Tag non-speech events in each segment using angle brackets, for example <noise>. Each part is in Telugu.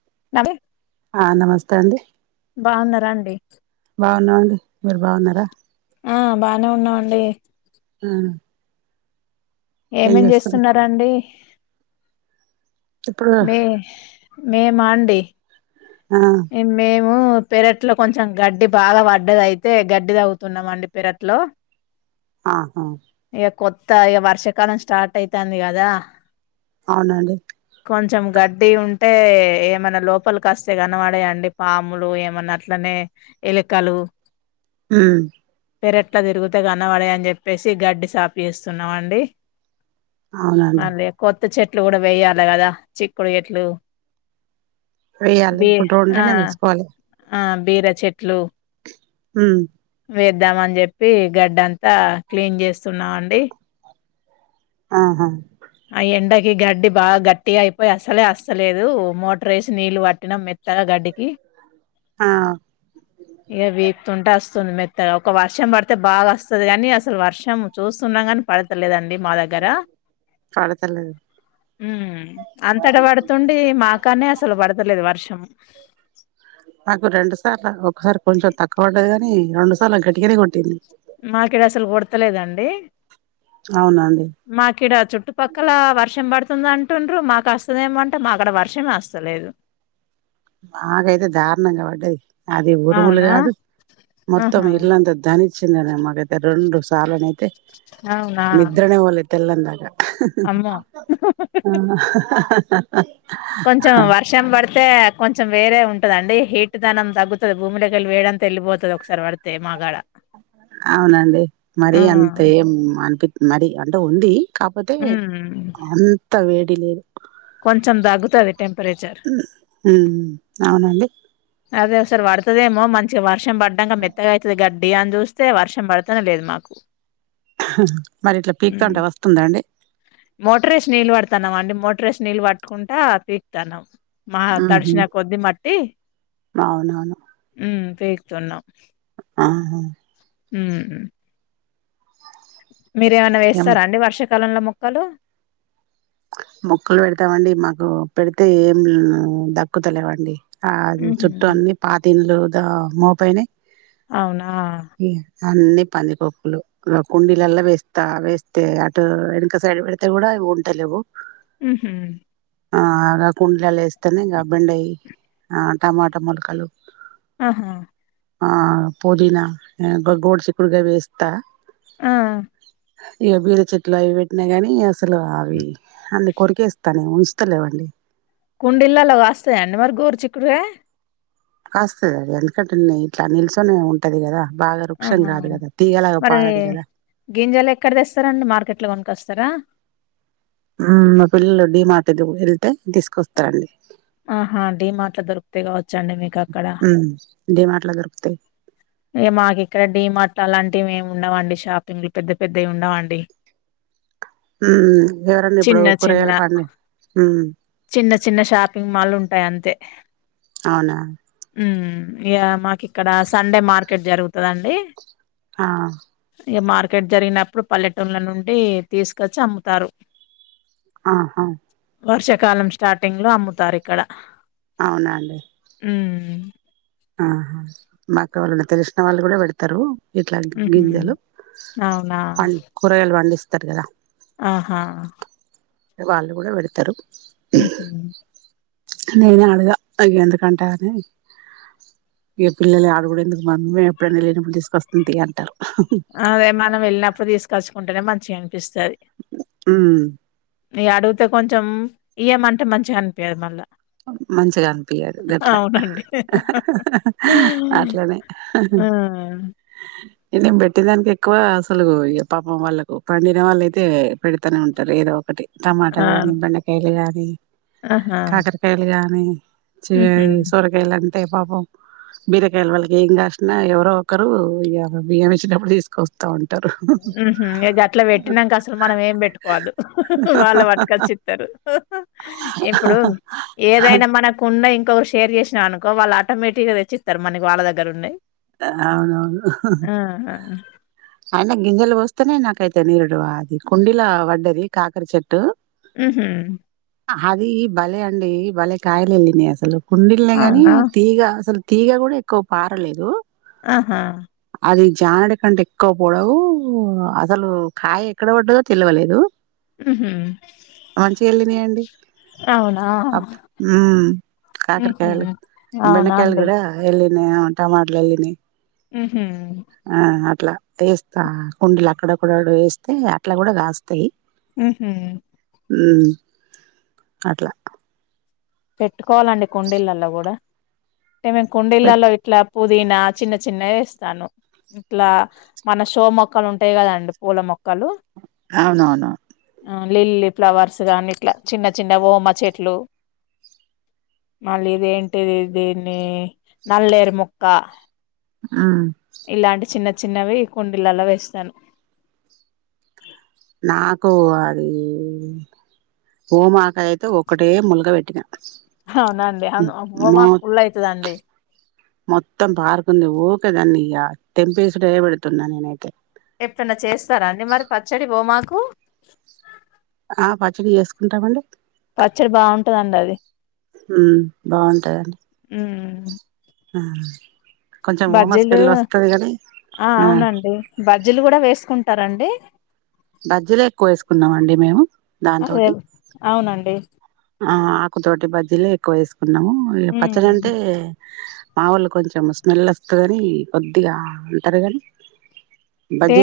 <unintelligible> ఆ నమస్తే అండి బాన్నారాండి అవునా అండి మీర్ బాగున్నరా డి హ్మ్ ఏమేం జేస్సున్నారాండి ఇప్పుడు మే మేమాండి ఆ ఏం మేమ్ ము పెరట్లో కొంచెం గడ్డి బాగా పడ్డదైతే. గడ్డి తవ్వుతున్నామండి పెరట్లో ఆహా ఇక కొత్త ఇగ వర్షాకాలం స్టార్టైతంది కదా అవునండి కొంచం గడ్ డ్డి ఉంటే ఏమైన్న లోపల్కస్తై గా న్నపడయండి పాములు ఏమన్నా. అట్లనే ఎలికలు ఊ పెర్ట్ల దిరుగుతే గనపడయన్ జెప్పేసి గడ్డి సాపి ఎస్సున్నామండి అవునండి మల్లి కొత్త చెట్ ట్లు కూడా వేయాలె గదా. చిక్కుడు ఎట్లు వేయ్యాలి ఇప్పుడ్రోన్లనే మెసుకోవాలె ఆ! బీర చెట్లు హ వేద్దాం అని చెప్పి గడ్డ అంతా క్లీన్ చేస్త సున్నా అండి ఆహా ఆ ఎండకి గడ్డి బాగా గట్టిగా అయిపోయి అస్సలే అస్తలేదు మోటర్ వేసి నీళ్ళు పట్టినా మెత్తగా గడ్డికి ఆ ఇక వీపుతుంటే వస్తుంది మెత్తగా ఒక వర్షం పడితే బాగా వస్తుది గాని అసలు వర్షం చూస్తున్నాం కాని పడతలేదండి డీ మా దగ్గర పడతలేదు హు అంతట పడుతుండి మాకానే అసలు పడుతలే దు వర్షం మాకు రెండు సార్ల ఒ ఒకసారి కొంచెం తక్కువ పడది గాని రెండు సార్లు గట్టిగానే కొట్టింది మాకు ఇడ అసలు కొడతలేదండి అవునండి మాకి ఇడ చుట్టుపక్కల వర్షం పడుతుందంటే అట్టుండ్రు మాకు వస్తుందేమంటే మాక్కడ వర్షమే వస్తలేదు ఆగైతే దారుణంగా వడ్డది అది ఉరుములు అవునా? కాదు మొత్తం ఆహా ఇల్లంత ధనిచ్చింద మాకైతే రెండు సార్నైతే అవునా నిద్రనే వాళ్ళ తెల్లదాకా ఆ అమ్మో కొంచెం వర్షం పడితే కొంచెం వేరే ఉంటదండి హీట్ ధనం తగ్గుతది భూమిలోకి వెళ్ళి వేయని తెళ్లిపోతది ఒకసారి పడితే మాకాడ అవునండి మరి అంత ఏం అనిపిిం మరి అంటే ఉంది కాకపోతే ఉమ్ అంత వే డి లేదు చం తగ్గుతది టెంపరేచర్ ఉ అవునండి అదే ఓ సారి పడుతుదేమో మంచిగా వర్షం వర్షం పడ్డంక మెత్తగా అయితది గడ్డ డి అని చూస్తే వర్షం పడుతనే లేదు మాకు హ మరి ఇట్లా ఉమ్ పీకుతంటే వస్తుందా అండి మోటార్ ఏసి నీళ్ళు పట్టుకుంటా పీకుతానం మా హుహు. తడిచిన కొద్ది మట్టి అవునవును హు పీకుతున్నాం ఆహా ఉ మీరేమైనా ఏం వేస్తారాండి వర్షకా కాలంలో మొక్కలు మొక్కలు పెడతామండి మాకు పెడితే ఏం దక్కుతలేవండి ఆ అది హుహు. చుట్టూ అన్ని పాత ఇల్లు గా మోపైనై అవునా అన్ని పంది కొక్కులు కుండీలల్ల వేస్తా వేస్తే అటు వెనక సైడ్ పెడితే కూడా ఉంటలేవు ఊహు ఆ గా కుండీలల్ల వేస్తేనే ఇంకా బెండయి ఆ టమాటా మొలకలు ఆహా ఆ పుదీనా గోడు చిక్కుడుగాయూ వేస్తా ఆ! ఇగ బీర చెట్లు అయి పెట్టిన గాని ఇలా అవి అందుకొరకే ఏస్తా ఉంచుతలేవండి కుండీలలో కాస్తయ్యండి మరి గోరు చిక్కుడుకాయ కాస్తది అది ఎందుకంటే ఇట్లా నిల్చొనే ఉంటది కదా బాగా వృక్షం ఆహా కాదు కదా తీగలాగా మరి పారదు కదా గింజలు ఎక్కడ తెస్తారండి మార్కెట్ లో కొను కొస్తారా ఉమ్ మా పిల్లలు డి మార్ట్ కు వెళ్తే తీసుకొస్తారండి ఆహా డి మాట్లా దొరికితే కావచ్చండి మీకు అక్కడ డిమార్ట్ లో దొరుకుతాయి ఇ మాకు ఇక్కడ డీమార్ట్ లు అలాంటివి ఏం ఉండవండి షాపింగ్లు పెద్ద పెద్దవి ఉండవాండి హు ఎవరన్నా ఇప్పుడు చిన్న, కూరగాయల బండి హు చిన్న చిన్న షాపింగ్ మాల్ ఉంటాయి అంతే అవునా హు ఇగా మాకి ఇక్కడ సండే మార్కెట్ జరుగుతుదండి ఆ ఇ మార్కెట్ జరిగినప్పుడు పల్లెటూళ్ల నుండి తీసుకొచ్చి అమ్ముతారు ఆహా వర్ష కాలం స్టార్టింగ్ లో అమ్ముతారు ఇక్కడ అవునండి ఉ ఆహా మాకు వాళ్ళ తెలిసిన వాళ్ళు కూడా పెడతారు ఇట్లా హుహు. గింజలు అవునా? కూరగాయలు పండిస్త కదా ఆహా వాళ్ళు కూడా పెడతారు ఉహూ నేనే అడగా. ఎందుకంటే అని ఇగా పిల్లలు అడుగుదెందుకు మమ్మే ఎప్పుడైనా లేనప్పుడు తీసుకొస్తుంది అంటారు. అదే మనం వెళ్ళినప్పుడు తీసుకొచ్చుకుంటేనే మన్ చె పిస్తాది ఉమ్ ఇ అడిగితే కొంచెం ఇయ్యం అంటే మంచిగనిపియదు మళ్ళా మంచిగా అనిపియదు గట్ల అవునండి. అట్లనే ఆ! నేను పెట్టి దానికి ఎక్కువ అసలు పాపం వాళ్ళకు పండిన వాళ్ళు అయితే పెడతానే ఉంటారు ఏదో ఒకటి టమాటా గానీ అవును. బెండకాయలు కానీ ఆహా! కాటం లుగాని చే హుహు. అయి సోరకాయలన్ అంటే పాపం బీరకాయలు వాళ్ళకి ఏం కాసినా ఎవరో ఒకరు ఇగ బియ్యం ఇచ్చినప్పుడు తీసుకొస్తా ఉం ఉమ్ హు ఇగ గట్ల పెట్టినంక అసలు మనం ఏం పెట్టుకోవద్దు వాళ్ళ పట్టుకచ్చి ఇస్తారు ఇప్పుడు ఏదైనా మనకు ఉన్ న్న ఇంకొకర్ షేర్ చేసినా అనుకో వాళ్ళు ఆటోమేటిక్ గా తెచ్చిస్తారు మనీ వాళ్ళ దగ్గర ఉన్నాయి అవునవును ఆ! అన గింజలు పోస్తేనే నాకైతే నీరుడు అది కుండీలా వడ్డది కాకర చెట్టు ఊహూ అదీ బలే అండి ఈ బలే కాయలెల్లినాయి అసలు కుండిల్నే గానీ అవునా? తీగ అసలు తీగ కూడా ఎక్కువ పారలేదు ఆహా అది జానడి కంటే ఎక్కువ పొడవు అసలు కాయ ఎక్కడ పడ్డదో తెలివలేదు హుహు. మంచిగెళ్ళినయండి అవునా? అప్ ఉమ్ హుహు. కాకరకాయలు అవునా బెండకాయలు అండి. కూడా వెళ్ళిన్ <unintelligible> <unintelligible> ఊహూ వేస్తా కుండలు అక్కడక్కడ వేస్తే అట్లా కూడా కాస్తాయి ఉహూ ఉమ్ అట్లా పెట్టుకోవాలండి కుండడిళ్లల్లో కూడా అంటే మేం పెట్ కుండీలల్లో ఇట్లా పుదీనా చిన్న చిన్నవి వేస్తాను ఇట్లా మన షో మొక్కలు ఉంటాయి కదండి పూల మొక్కలు అవునవును లిల్లీ ఫ్లవర్స్ కాని ఇట్లా చిన్న చిన్న ఓమ చెట్లు మళ్ళీ ఇదేంటిది దీన్ని నల్లేరు మొక్క ఉమ్ ఇలాంటి చిన్న చిన్నవి కుండలలా వేస్తాను ఆకు అది ఓమాకయ అయితే ఒకటే ముల్గ పెట్టినా అవునండి అవును మాకు ఫుల్ అవుతదండి మొత్తం పార్కుంది ఓకేదాండి ఇక తెంపేసుడే పెడుతున్నా నేనైతే ఎప్పునా చేస్తారా అండి మరి పచ్చడి బోమాకు ఆ పచ్చడి చేసుకుంటామండి పచ్చడి బాగుంటదండి అది హ్మ్ బాగుంటదండి ఉ ఆ కొంచెం ఓమ బజ్జీలు స్మెల్ వస్తది కాని ఆ అవునండి బజ్జీలు కూడా వేసు టారండి బజ్జిలే ఎక్కువ వేసుకున్నాం అండి మేము అదే దాంతోటి అవునండి ఆ ఆకుతోటి బజిలే ఎక్కువ వేసుకో కున్నాము ఇక పచ్చడి అంటే మా వాళ్ళు కొంచెం స్మెల్ వస్తు కాని కొద్దిగా ఉంటారు ని అంటే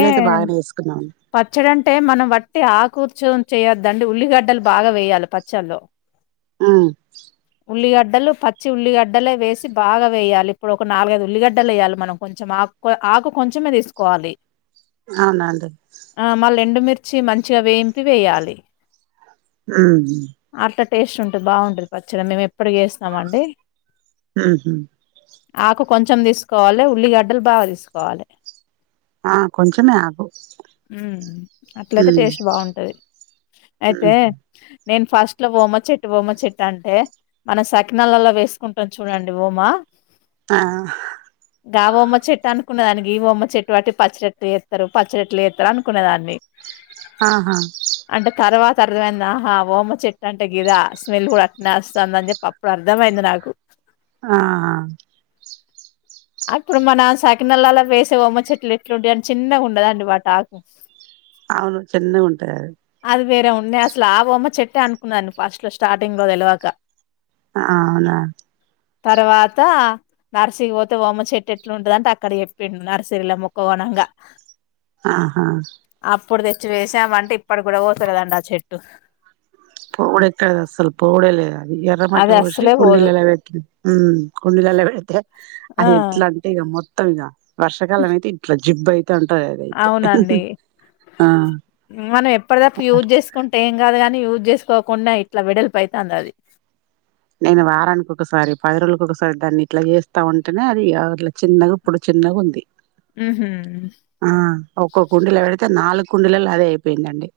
పచ్చడంటే మనం బట్టి ఆకూర్చు చేయద్దండి ఉల్లిగడ్డలు బాగా వేయాలి పచ్చల్లో ఉ ఉల్లిగడ్డలు పచ్చి ఉల్లిగడ్డలే వేసి బాగా వేయాలి, ఇప్పుడు ఒక నాలుగైదు ఉల్లిగడ్డలు వేయాలి, మనం కొంచెం ఆకు ఆకు కొంచెమే తీసుకోవాలి. అవునా అండి మిర్చి మంచిగా వేయింపి వేయాలి ఊఉ అట్లా టేస్ట్ ఉంటుంది బాగుంటుంది పచ్చడి మేము ఎప్పుడుకి వేస్తున్నాం అండి మ్ హు ఆకు కొంచెం తీసుకోవాలి ఉల్లిగడ్డలు బాగా తీసుకోవాలి ఆ కొంచెమే ఆకు ఉ అట్లయితే హ్మ్ టేస్ట్ బాగుంటది అయితే హ్మ్ నేను ఫస్ట్ లో ఓమా చెట్టు వఓమ చెట్టు అంటే మన సకినాలు నలలో వేసుకుంటరు చూడండి వోమా ఆ గవమ్మ చెట్టు చేసుకునే దానికి ఓమ చెట్టు అయితే పచ్చడి వేస్తారు పచ్చడి ఎట్లా చేస్తారు అనుకునే దాన్ని ఆహా అంటే తర్వాత <unintelligible> ఆహా ఓమా చెట్టు అంటే గీదా, స్మెల్ <unintelligible> వస్తా ఉంది అని అప్పుడు అర్థమైంది నాకు ఆ అప్పుడు మన సకినలలా వేసే వమ్మ చెట్లు ఎట్లుంటాయి అంటే చిన్నగా ఉండేది వాటి ఆకు అవును చిన్న ఉంటాయి ఇది వేరే ఉన్నాయి అసలు ఆ ఓమ చెట్టే అనుకున్న ఫస్ట్ లో స్టార్టింగ్ లో తెలివాక అ అవునా తర్వాత ఆహా ఇప్పుడు తెచ్చి వేసామంటే ఇప్పటికీ కూడా వొతలేదండి ఆ చెట్టు పోవుదెక్కడిది అసలు పోవుడే లేదే అ ఎర్ర మట్టి అది పోసి అస్సలే పోదు కుండీల్లలో పెట్టు కుండీల్లలో పెడితే ఆ అది ఎట్లా అంటే ఈ గా మొత్తంగా వర్షకాలం అయితే ఇంట్లో నీ జిబ్బై అవునండి ఆ మనం ఎప్పుడదప్పుడు యూజ్ చేసుకుంటే ఏం కాదు గాని యూజ్ చేసు పొకుండా ఇట్లా వెడల్పు అయితాంది అది నేను వారానికి ఒకసారి పది రోజులకి ఒకసారి దాన్ని ఇట్లా చేస్తా ఉంటేనే అది ఇట్లా చిన్నగా ఇప్పుడు చిన్నగా ఉంది ఉహు ఆ ఒక్క కుండి లో పెడితే నాలుగు కుండలల్లో అదే అయిపోయిందండి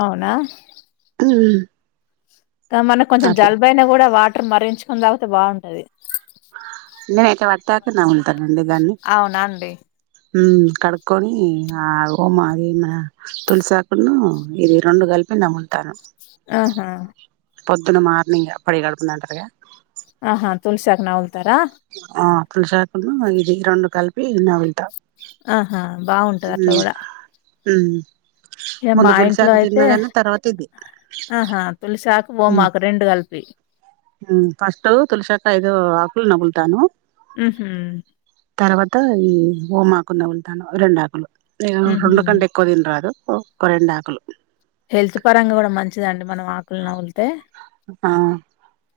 అవునా ఇ మనం కొంచెం అట్లా జల్బైన కూడా వా మరిగించుకుని తాగితే బాగుంటది నేనయితే వత్తాత్తున్నావు లే అవునా అండి కడుక్కొని అ ఓమ ఆకు న తులసి ఆకున్ను కలిపి ఇది రెండు కలిపి నమ్ములుతాను ఆహా పొద్దున మార్నింగ్ అ పరిగడుపున అంటరుగా ఆహా తులసాకు నవ్వల్ ఆ తులసి ఆకు ఇది రండు కల్పి పి నముల్తా ఆహా బాగుంటదట్లా కూడా మ్ ఏ మా ఇంట్లో అయితే తర్వాత ఇది ఆహా తులిసాకు ఓమాకు రెండు కలిపి ఫస్ట్ తులసాకు ఐదు ఆకులు నము తాను ఉ హ్ తర్వాత ఈ ఓమాకు నములుతాను రెండు ఆకులు హుహు. రెండు కంటే ఎక్కువ తిన్రాదు ఒక రెండు ఆకులు హెల్త్ పరంగా కూడా మంచిదండి మనం ఆకులు నమిళ్తే ఆ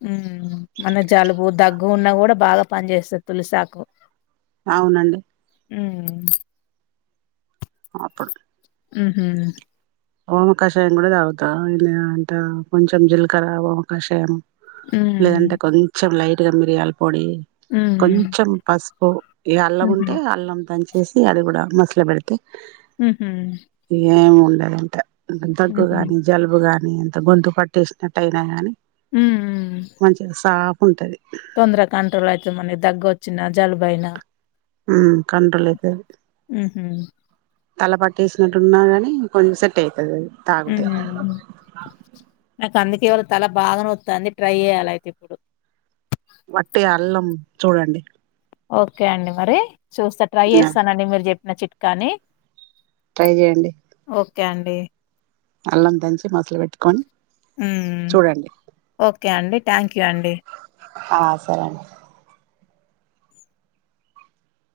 హు మన జలుబు దగ్గు ఉన్నా కూడా బాగా పని చేస్తాది తులసాకు అవునండి హు ఆప్పుడు హ్ హ్ ఓమకాషాయం కూడా తాగుతా అంట కొంచెం జీలకర ఓమకాషాయం లేదంటే హ్మ్. కొంచెం లై ట్ గా మిర్యల పొడి హ్మ్. కొంచం పసుపు పు ఈ హుహు. అల్లమ్ముంటే అల్లం దంచి చేసి అది కూడా మసుల పెడితే హ్ హ్ అ అంటే దగ్గు గాని జలుబు గాని కానీ ఎంత గొంతు పట్టేసినట్ట్టయినా గానీ మంచి గా సాఫ ఉంటది తొందర కంట్రోల్ యితది మన దగ్గొచ్చ వచ్చిన జలుబైన హ్ కంట్రోల్ ఐతాదీ హుహు. తల పట్టేసినట్టున్నా కానీ కొంచెం సెట్ అవుతది అది ఉ తాగుతే అ అందుకే ఇవ్వాళ తల బాగా నోత్తంది ట్రై చేయాలే అయితే ఇప్పుడు వట్టి అల్లం చూడండి ఓకే అండి మరి చూస్తా ట్రై చేస్తానండి మీరు చెప్పి నా చిట్కాని ట్రై చేయండి ఓకే అండి అల్లం దంచి మసుల పెట్టుకొని చూడండి ఓఒకే అండి థ్యాక్స్ ఆ సరే అండి